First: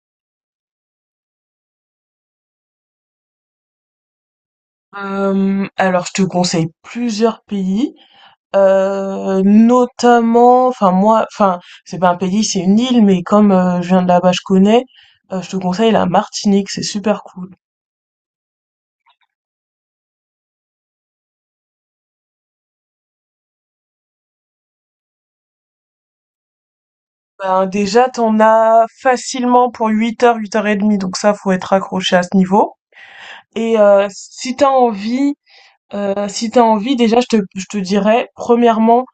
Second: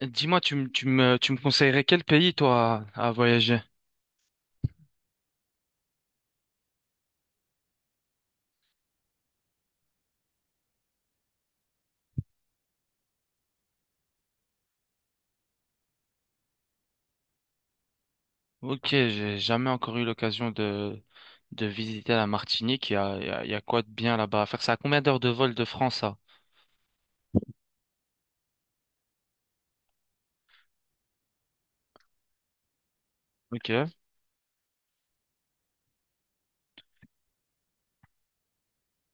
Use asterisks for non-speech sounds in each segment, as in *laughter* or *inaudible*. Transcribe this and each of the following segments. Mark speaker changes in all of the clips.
Speaker 1: Dis-moi, tu me conseillerais quel pays, toi, à voyager?
Speaker 2: Alors je te conseille plusieurs pays, notamment enfin moi enfin c'est pas un pays, c'est une île, mais comme, je viens de là-bas, je connais, je te conseille la Martinique, c'est super cool.
Speaker 1: Ok, j'ai jamais encore eu l'occasion de visiter la Martinique. Il y a, il y a, il y a quoi de bien là-bas à faire? C'est à combien d'heures de vol de France, ça?
Speaker 2: Ben, déjà, t'en as facilement pour 8 heures, 8 heures et demie, donc ça, faut être accroché à ce niveau et
Speaker 1: Ok,
Speaker 2: si t'as envie. Si t'as envie, déjà, je te dirais, premièrement,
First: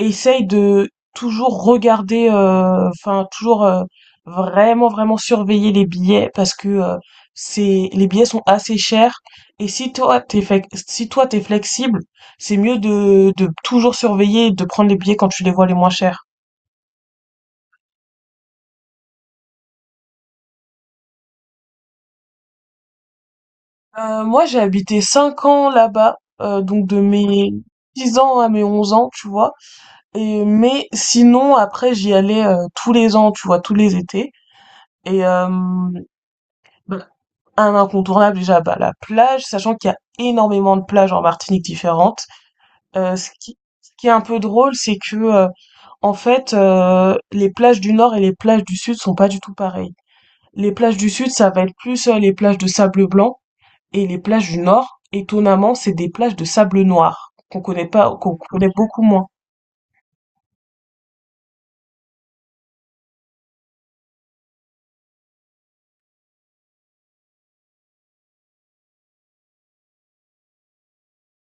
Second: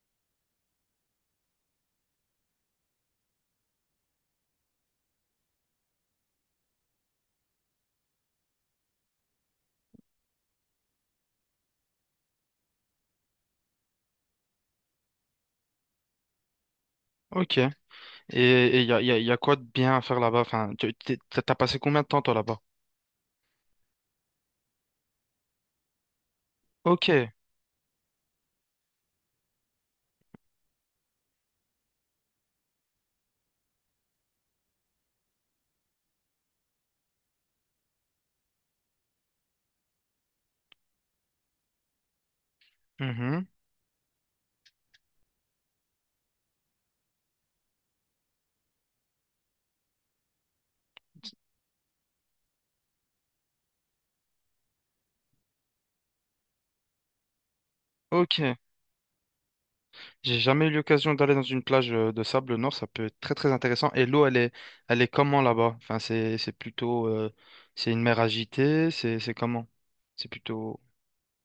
Speaker 2: essaye de toujours regarder, enfin, toujours vraiment, vraiment surveiller les billets parce que c'est, les billets sont assez chers. Et si toi, t'es, si toi, t'es flexible, c'est mieux de toujours surveiller et de prendre les billets quand tu les vois les moins chers.
Speaker 1: ok. Et et il y a, il y a, il y a quoi de bien à faire là-bas? Enfin, t'as passé combien de temps, toi, là-bas?
Speaker 2: Moi, j'ai habité 5 ans là-bas, donc de
Speaker 1: Ok.
Speaker 2: mes 10 ans à mes 11 ans, tu vois. Et mais sinon, après, j'y allais, tous les ans, tu vois, tous les étés et hem, bah, un incontournable déjà, bah, la plage, sachant qu'il y a énormément de plages en Martinique différentes. Heu, ce
Speaker 1: Mhm.
Speaker 2: qui ce qui est un peu drôle, c'est que, en fait, les plages du nord et les plages du sud sont pas du tout pareilles. Les plages du sud, ça va être plus, les plages de sable blanc et les plages du nord, étonnamment, c'est des plages de sable noir qu'on connaît pas qu'on
Speaker 1: Ok.
Speaker 2: connaît beaucoup moins.
Speaker 1: J'ai jamais eu l'occasion d'aller dans une plage de sable, nord. Ça peut être très très intéressant. Et l'eau, elle est comment là-bas? Enfin, c'est plutôt, c'est une mer agitée, c'est comment? C'est plutôt.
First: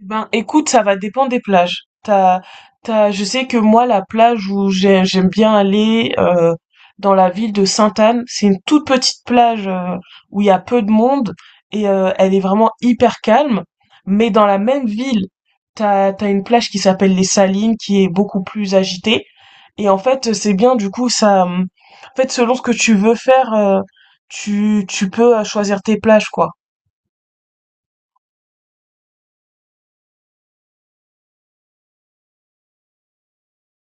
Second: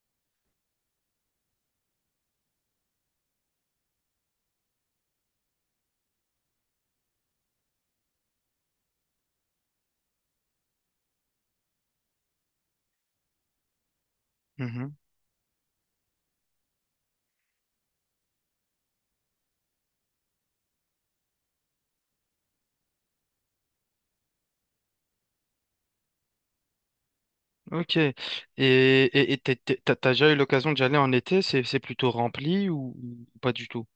Speaker 2: Eh ben, écoute, ça va dépendre des plages. Je sais que moi, la plage où j'aime bien aller, dans la ville de Sainte-Anne, c'est une toute petite plage, où il y a peu de monde et elle est vraiment hyper calme. Mais dans la même
Speaker 1: Mhm.
Speaker 2: ville, t'as une plage qui s'appelle les Salines, qui est beaucoup plus agitée. Et en fait, c'est bien, du coup, ça, en fait, selon ce que tu veux faire, tu peux choisir tes plages, quoi.
Speaker 1: Ok. Et t'as déjà eu l'occasion d'y aller en été? C'est plutôt rempli ou pas du tout?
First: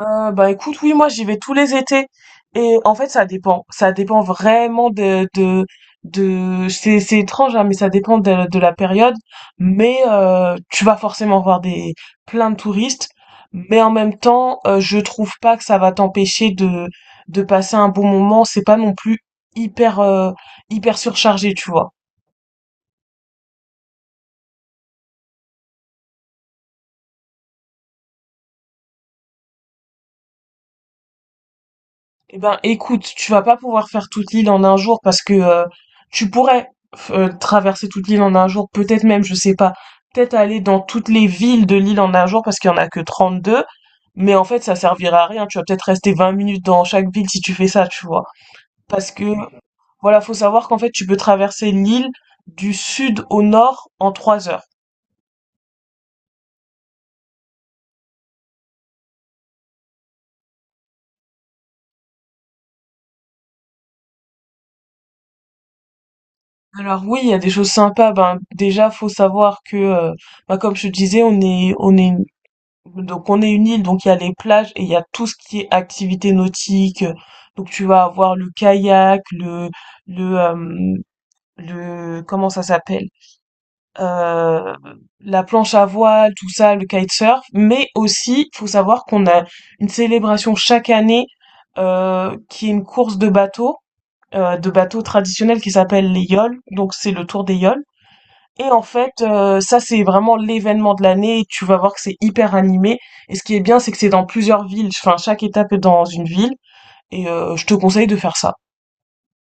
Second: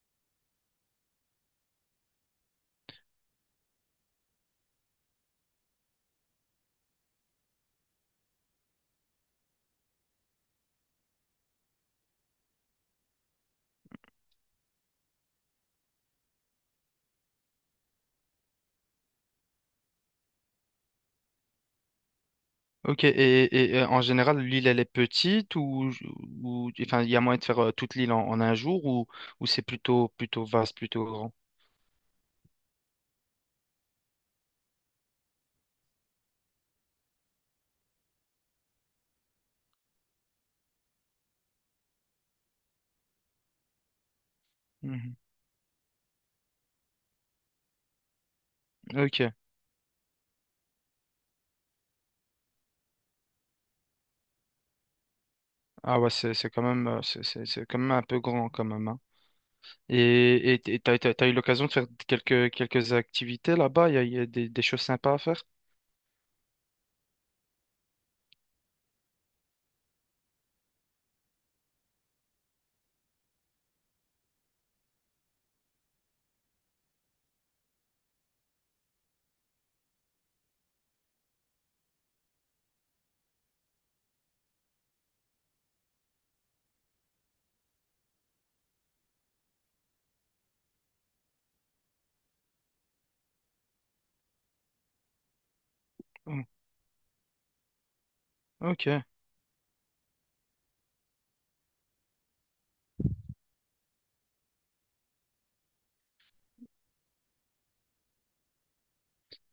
Speaker 2: Bah, écoute, oui, moi, j'y vais tous les étés et en fait, ça dépend. Ça dépend vraiment de c'est étrange, hein, mais ça dépend de la période. Mais tu vas forcément voir des plein de touristes, mais en même temps, je trouve pas que ça va t'empêcher de passer un bon moment. C'est pas non plus hyper, heu, hyper surchargé, tu vois?
Speaker 1: Ok. Et en général, l'île, elle est petite ou, enfin, il y a moyen de faire toute l'île en un jour ou c'est plutôt, plutôt vaste, plutôt grand?
Speaker 2: Eh ben, écoute, tu vas pas pouvoir faire toute l'île en un jour parce que tu pourrais traverser toute l'île en un jour, peut-être même, je sais pas, peut-être aller dans toutes les villes de l'île en un jour parce qu'il y en a que 32, mais en fait, ça
Speaker 1: Mhm.
Speaker 2: servira à rien. Tu vas peut-être rester 20 minutes dans chaque ville si tu fais ça, tu vois. Parce que,
Speaker 1: Ok.
Speaker 2: voilà, faut savoir qu'en fait, tu peux traverser l'île du sud au nord en 3 heures.
Speaker 1: Ah ouais, c'est quand même, c'est quand même un peu grand quand même, hein. Et t'as eu l'occasion de faire quelques, quelques activités là-bas, il y a des choses sympas à faire.
Speaker 2: Alors oui, il y a des choses sympas. Ben déjà, faut savoir que, bah, comme je te disais, on est Donc on est une île, donc il y a les plages et il y a tout ce qui est activité nautique. Donc tu vas avoir le kayak, le euh, le comment ça s'appelle? Euh, la planche à voile, tout ça, le kitesurf. Mais aussi, faut savoir qu'on a une célébration chaque année qui est une course de bateaux, traditionnels qui s'appelle les
Speaker 1: Hmm.
Speaker 2: yoles. Donc c'est le tour des yoles. Et en
Speaker 1: Ok,
Speaker 2: fait, ça c'est vraiment l'événement de l'année, et tu vas voir que c'est hyper animé. Et ce qui est bien, c'est que c'est dans plusieurs villes. Enfin, chaque étape est dans une ville. Et je te conseille de faire ça.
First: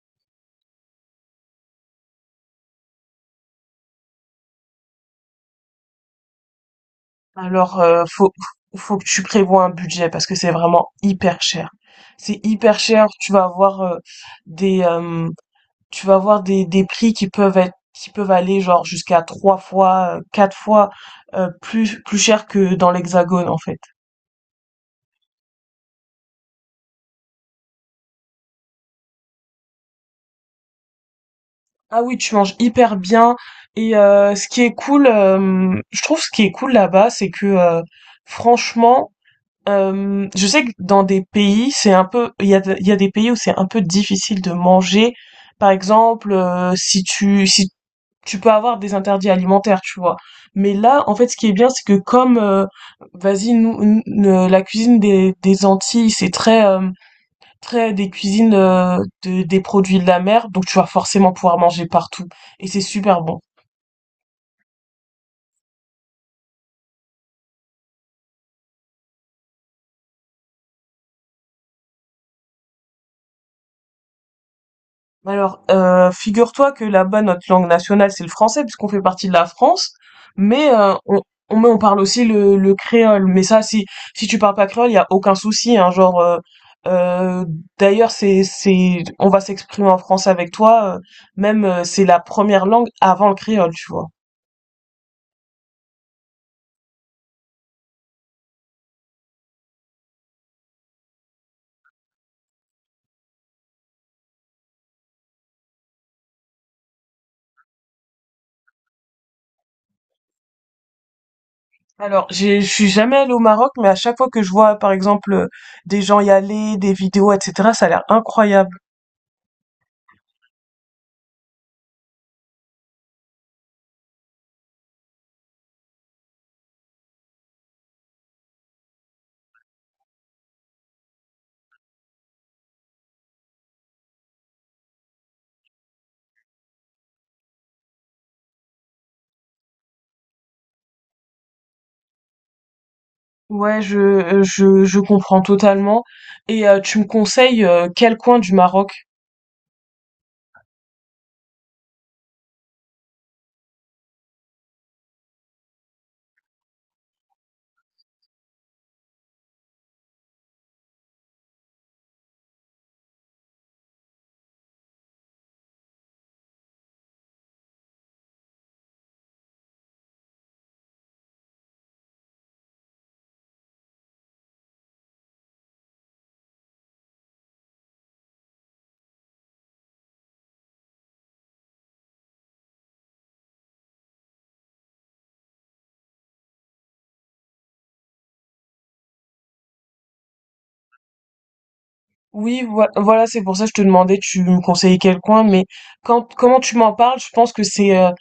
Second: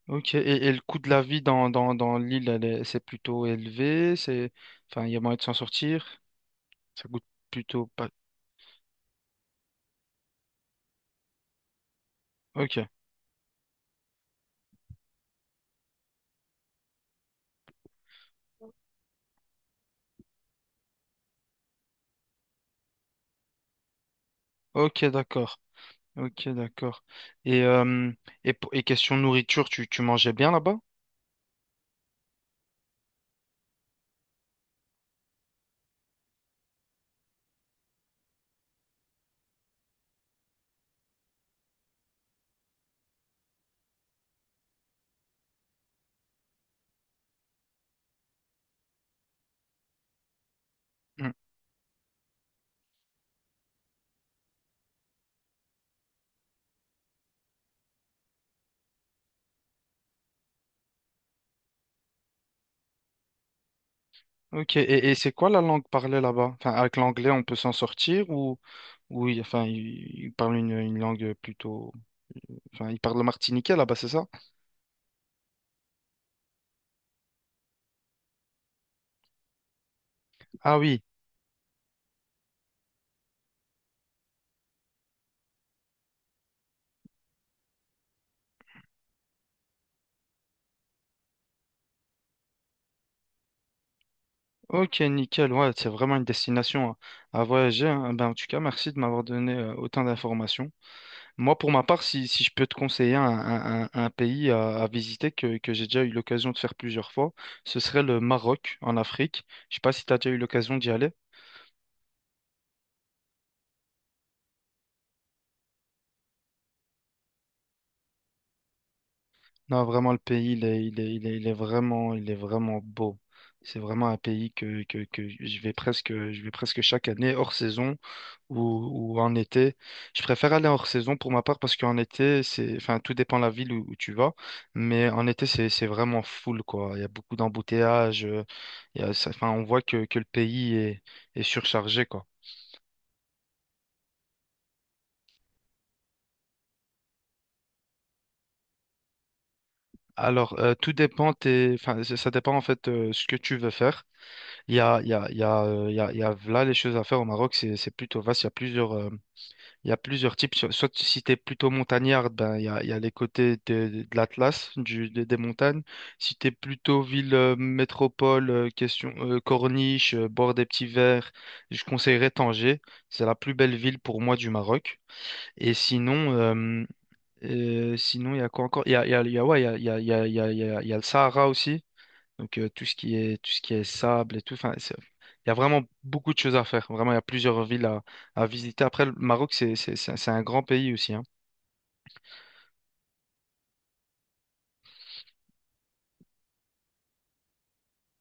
Speaker 1: ok. Et le coût de la vie dans l'île, c'est plutôt élevé, c'est, enfin, il y a moyen de s'en sortir, ça coûte
Speaker 2: Alors,
Speaker 1: plutôt pas.
Speaker 2: faut que tu prévois un budget parce que c'est vraiment hyper cher. C'est
Speaker 1: Ok,
Speaker 2: hyper cher. Des euh, tu vas avoir des prix qui peuvent aller genre jusqu'à 3 fois, 4 fois plus cher que dans l'Hexagone en fait.
Speaker 1: ok, d'accord, ok, d'accord. Et, euh, et, et question nourriture, tu mangeais bien là-bas?
Speaker 2: Ah oui, tu manges hyper bien. Et ce qui est cool, je trouve ce qui est cool là-bas, c'est que franchement, je sais que dans des pays, c'est un peu, il y a des pays où c'est un peu difficile de manger. Par exemple, si tu peux avoir des interdits alimentaires, tu vois. Mais là, en fait, ce qui est bien, c'est que comme, vas-y, la cuisine des Antilles, c'est très, après, des cuisines, de des produits de la mer, donc tu vas forcément pouvoir manger partout et c'est super bon.
Speaker 1: Ok, et c'est quoi la langue parlée là-bas? Enfin, avec l'anglais, on peut s'en sortir ou, enfin, ils il parlent une langue plutôt. Enfin, ils parlent le martiniquais là-bas, c'est ça?
Speaker 2: Alors, figure-toi que là-bas, notre langue nationale, c'est le français puisqu'on fait partie de la France, mais
Speaker 1: Ah
Speaker 2: heu,
Speaker 1: oui,
Speaker 2: on mais on parle aussi le créole, mais ça, si tu parles pas créole, il y a aucun souci, hein, genre, heu, d'ailleurs, c'est on va s'exprimer en français avec toi, même, c'est la première langue avant le créole, tu vois?
Speaker 1: ok, nickel. Ouais, c'est vraiment une destination à voyager, hein. Ben, en tout cas, merci de m'avoir donné autant d'informations. Moi, pour ma part, si je peux te conseiller un pays à visiter que j'ai déjà eu l'occasion de faire plusieurs fois, ce serait le Maroc en Afrique. Je sais pas si tu as déjà eu l'occasion d'y aller.
Speaker 2: Alors, je suis jamais allée au Maroc, mais à chaque fois que je vois, par exemple, des gens y aller, des vidéos, etc., ça a l'air incroyable.
Speaker 1: Non, vraiment, le pays, il est, il est, il est, il est vraiment beau. C'est vraiment un pays que je vais presque chaque année, hors saison ou, ou en été. Je préfère aller hors saison pour ma part parce qu'en été, c'est, enfin, tout dépend de la ville où tu vas. Mais en été, c'est vraiment full, quoi. Il y a beaucoup d'embouteillages. Il y a, ça- enfin, on voit que le pays est surchargé, quoi.
Speaker 2: Ouais, je comprends totalement. Et tu me conseilles quel coin du Maroc?
Speaker 1: Alors, tout dépend, enfin, ça dépend en fait ce que tu veux faire. Il y a, il y a, il y a, il y a, il y a là les choses à faire au Maroc, c'est plutôt vaste. Il y a plusieurs, il y a plusieurs types. Soit si tu es plutôt montagnard, ben, il y a les côtés de l'Atlas, des montagnes. Si tu es plutôt ville, métropole, question, corniche, bord des petits verts, je conseillerais Tanger. C'est la plus belle ville pour moi du Maroc. Et sinon, sinon il y a quoi encore? Il y a, il y a, il y a- Ouais, il y a, il y a, il y a, il y a, il y a il y a le Sahara aussi. Donc tout ce qui est sable et tout, il y a vraiment beaucoup de choses à faire. Vraiment, il y a plusieurs villes à visiter. Après, le Maroc, c'est un grand pays aussi, hein.
Speaker 2: Oui, voilà, c'est pour ça que je te demandais, tu me conseillais quel coin, mais quand, comment tu m'en parles, je pense que c'est,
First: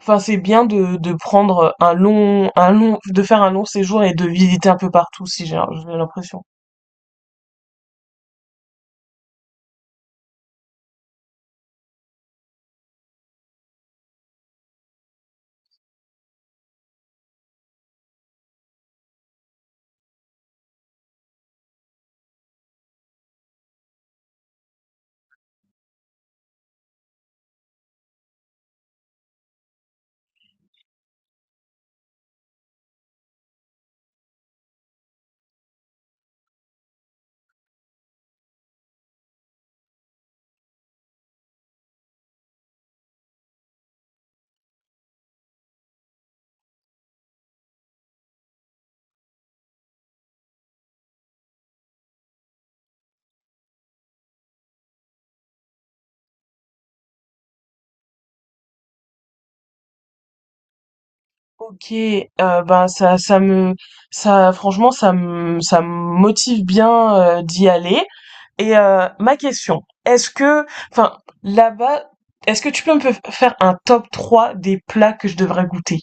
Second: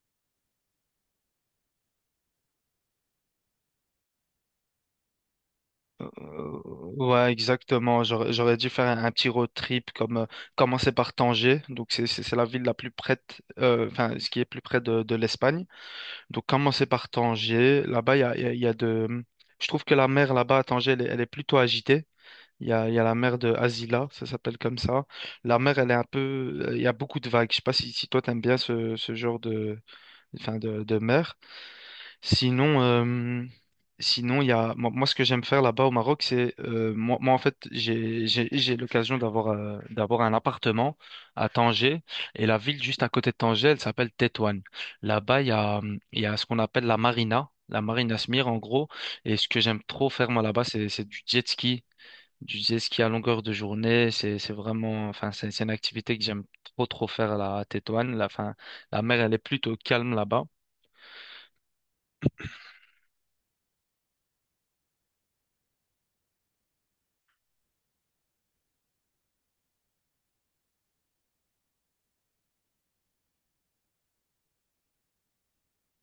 Speaker 2: enfin, c'est bien de prendre un long, de faire un long séjour et de visiter un peu partout, si j'ai j'ai l'impression.
Speaker 1: Euh, ouais, exactement. J'aurais dû faire un petit road trip comme commencer par Tanger. Donc c'est la ville la plus près, enfin ce qui est plus près de l'Espagne. Donc commencer par Tanger. Là-bas, il y a de, je trouve que la mer là-bas à Tanger, elle est plutôt agitée. Il y a la mer de Asila, ça s'appelle comme ça. La mer, elle est un peu. Il y a beaucoup de vagues. Je sais pas si, si toi, t'aimes bien ce genre de, enfin de mer. Sinon, sinon il y a, moi, ce que j'aime faire là-bas au Maroc, c'est. Moi, en fait, j'ai l'occasion d'avoir d'avoir un appartement à Tanger. Et la ville juste à côté de Tanger, elle s'appelle Tétouan. Là-bas, il y a ce qu'on appelle la marina. La marina Smir, en gros. Et ce que j'aime trop faire, moi, là-bas, c'est du jet ski. Du jet ski à longueur de journée, c'est vraiment, c'est une activité que j'aime trop trop faire là, à Tétouan. La fin, la mer elle est plutôt calme là-bas.
Speaker 2: Ok, ben ça, ça, franchement, ça me motive bien d'y aller. Et ma question, est-ce que, enfin, là-bas, est-ce que tu peux me faire un top 3 des plats que je devrais goûter?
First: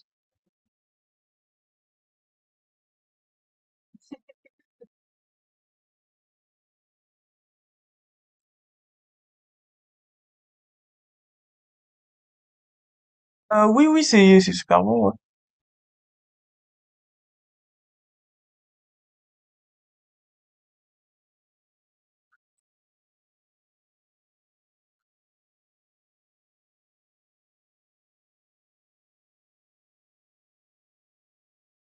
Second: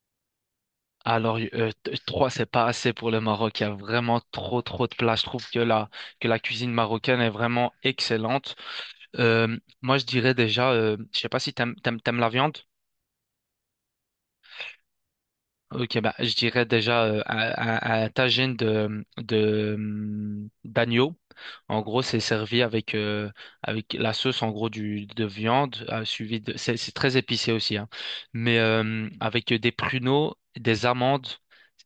Speaker 1: Alors trois c'est pas assez pour le Maroc. Il y a vraiment trop trop de plages. Je trouve que la cuisine marocaine est vraiment excellente. Euh, Moi je dirais déjà, je sais pas si t'aimes la viande.
Speaker 2: Oui, oui, c'est super bon. Ouais.
Speaker 1: Ok, bah, je dirais déjà un tagine d'agneau. En gros, c'est servi avec, avec la sauce en gros de viande, suivi de. C'est très épicé aussi, hein. Mais avec des pruneaux, des amandes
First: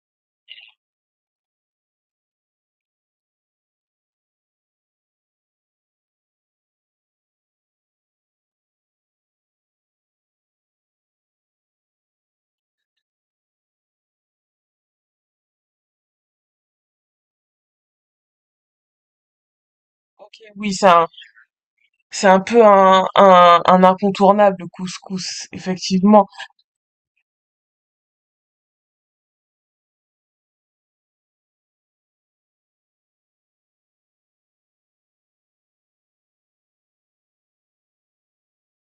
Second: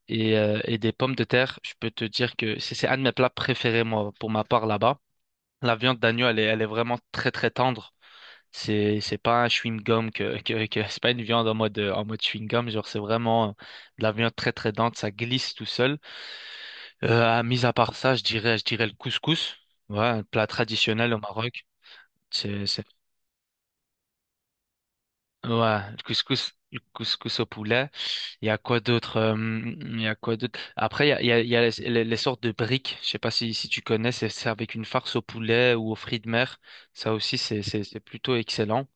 Speaker 1: et des pommes de terre, je peux te dire que c'est un de mes plats préférés, moi, pour ma part là-bas. La viande d'agneau, elle est vraiment très très tendre. C'est pas un chewing-gum que c'est pas une viande en mode chewing-gum, genre c'est vraiment de la viande très très dense, ça glisse tout seul. Mis à part ça, je dirais le couscous. Ouais, un
Speaker 2: Ok,
Speaker 1: plat
Speaker 2: oui,
Speaker 1: traditionnel au Maroc.
Speaker 2: c'est un peu
Speaker 1: C'est
Speaker 2: un incontournable, le couscous,
Speaker 1: Ouais,
Speaker 2: effectivement.
Speaker 1: le couscous au poulet. Il y a quoi d'autre il y a quoi d'autre? Après il y a les sortes de briques. Je sais pas si si tu connais, c'est avec une farce au poulet ou aux fruits de mer. Ça aussi c'est plutôt excellent.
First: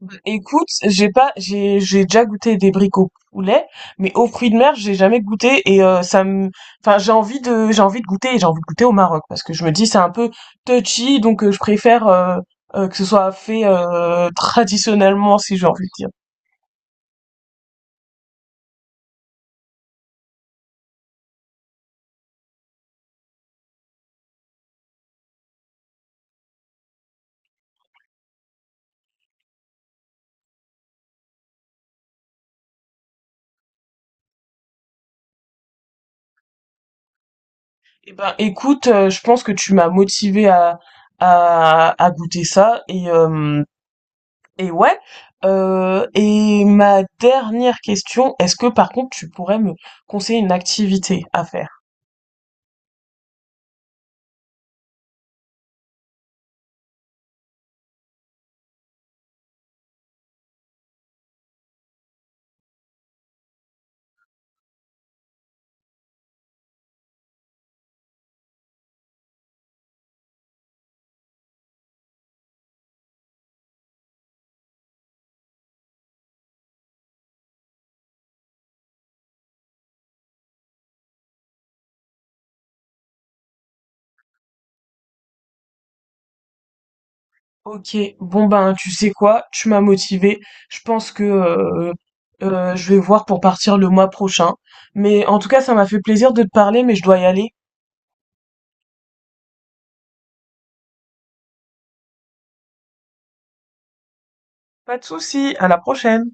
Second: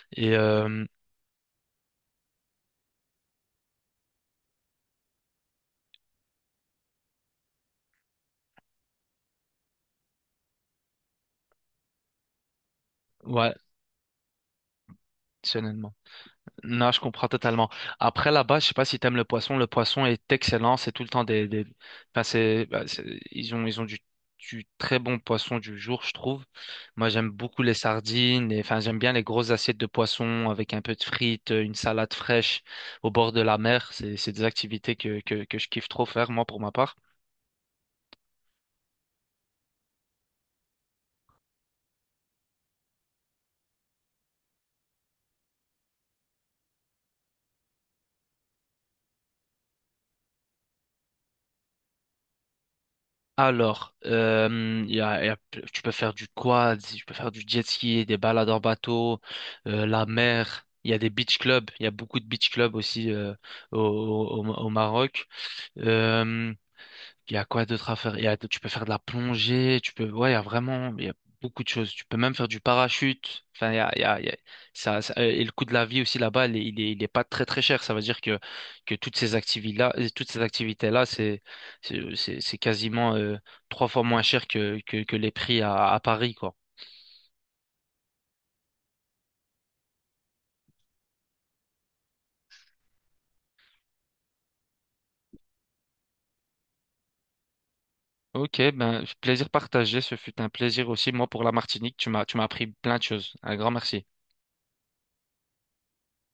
Speaker 2: Bah,
Speaker 1: Et
Speaker 2: écoute, j'ai pas, j'ai déjà goûté des briques au poulet, mais aux fruits de mer, j'ai jamais goûté et enfin, j'ai envie de goûter et j'ai envie de goûter au Maroc parce que je me dis c'est un peu touchy, donc je préfère que ce soit
Speaker 1: ouais,
Speaker 2: fait *laughs* traditionnellement, si j'ai envie de
Speaker 1: personnellement.
Speaker 2: dire.
Speaker 1: Non, je comprends totalement. Après, là-bas, je sais pas si t'aimes le poisson. Le poisson est excellent. C'est tout le temps des... Enfin, c'est, bah, ils ont du très bon poisson du jour, je trouve. Moi, j'aime beaucoup les sardines. Et, enfin, j'aime bien les grosses assiettes de poisson avec un peu de frites, une salade fraîche au bord de la mer. C'est des activités que je kiffe trop faire, moi, pour ma part.
Speaker 2: Eh ben, écoute, je pense que tu m'as motivé à goûter ça. Et ouais. Et ma dernière question, est-ce que par contre tu pourrais me conseiller une activité à faire?
Speaker 1: Alors, tu peux faire du quad, tu peux faire du jet ski, des balades en bateau, la mer. Il y a beaucoup de beach clubs aussi au Maroc. Euh, il y a quoi d'autre à faire? Il y a, tu peux faire de la plongée, tu peux, ouais, il y a beaucoup de choses. Tu peux même faire du parachute. Enfin, il y a, il y a, il y a- ça- Et le coût de la vie aussi là-bas, il est pas très très cher. Ça veut dire que toutes ces toutes ces activités-là, c'est quasiment trois fois moins cher que les prix à Paris, quoi.
Speaker 2: Ok, bon ben tu sais quoi, tu m'as motivé. Je pense que je vais voir pour partir le mois prochain. Mais en tout cas, ça m'a fait plaisir de te parler, mais je dois y aller.
Speaker 1: Ok, ben, plaisir partagé. Ce fut un plaisir aussi, moi, pour la Martinique. Tu m'as appris plein de choses. Un grand merci.
Speaker 2: Pas de souci, à la prochaine.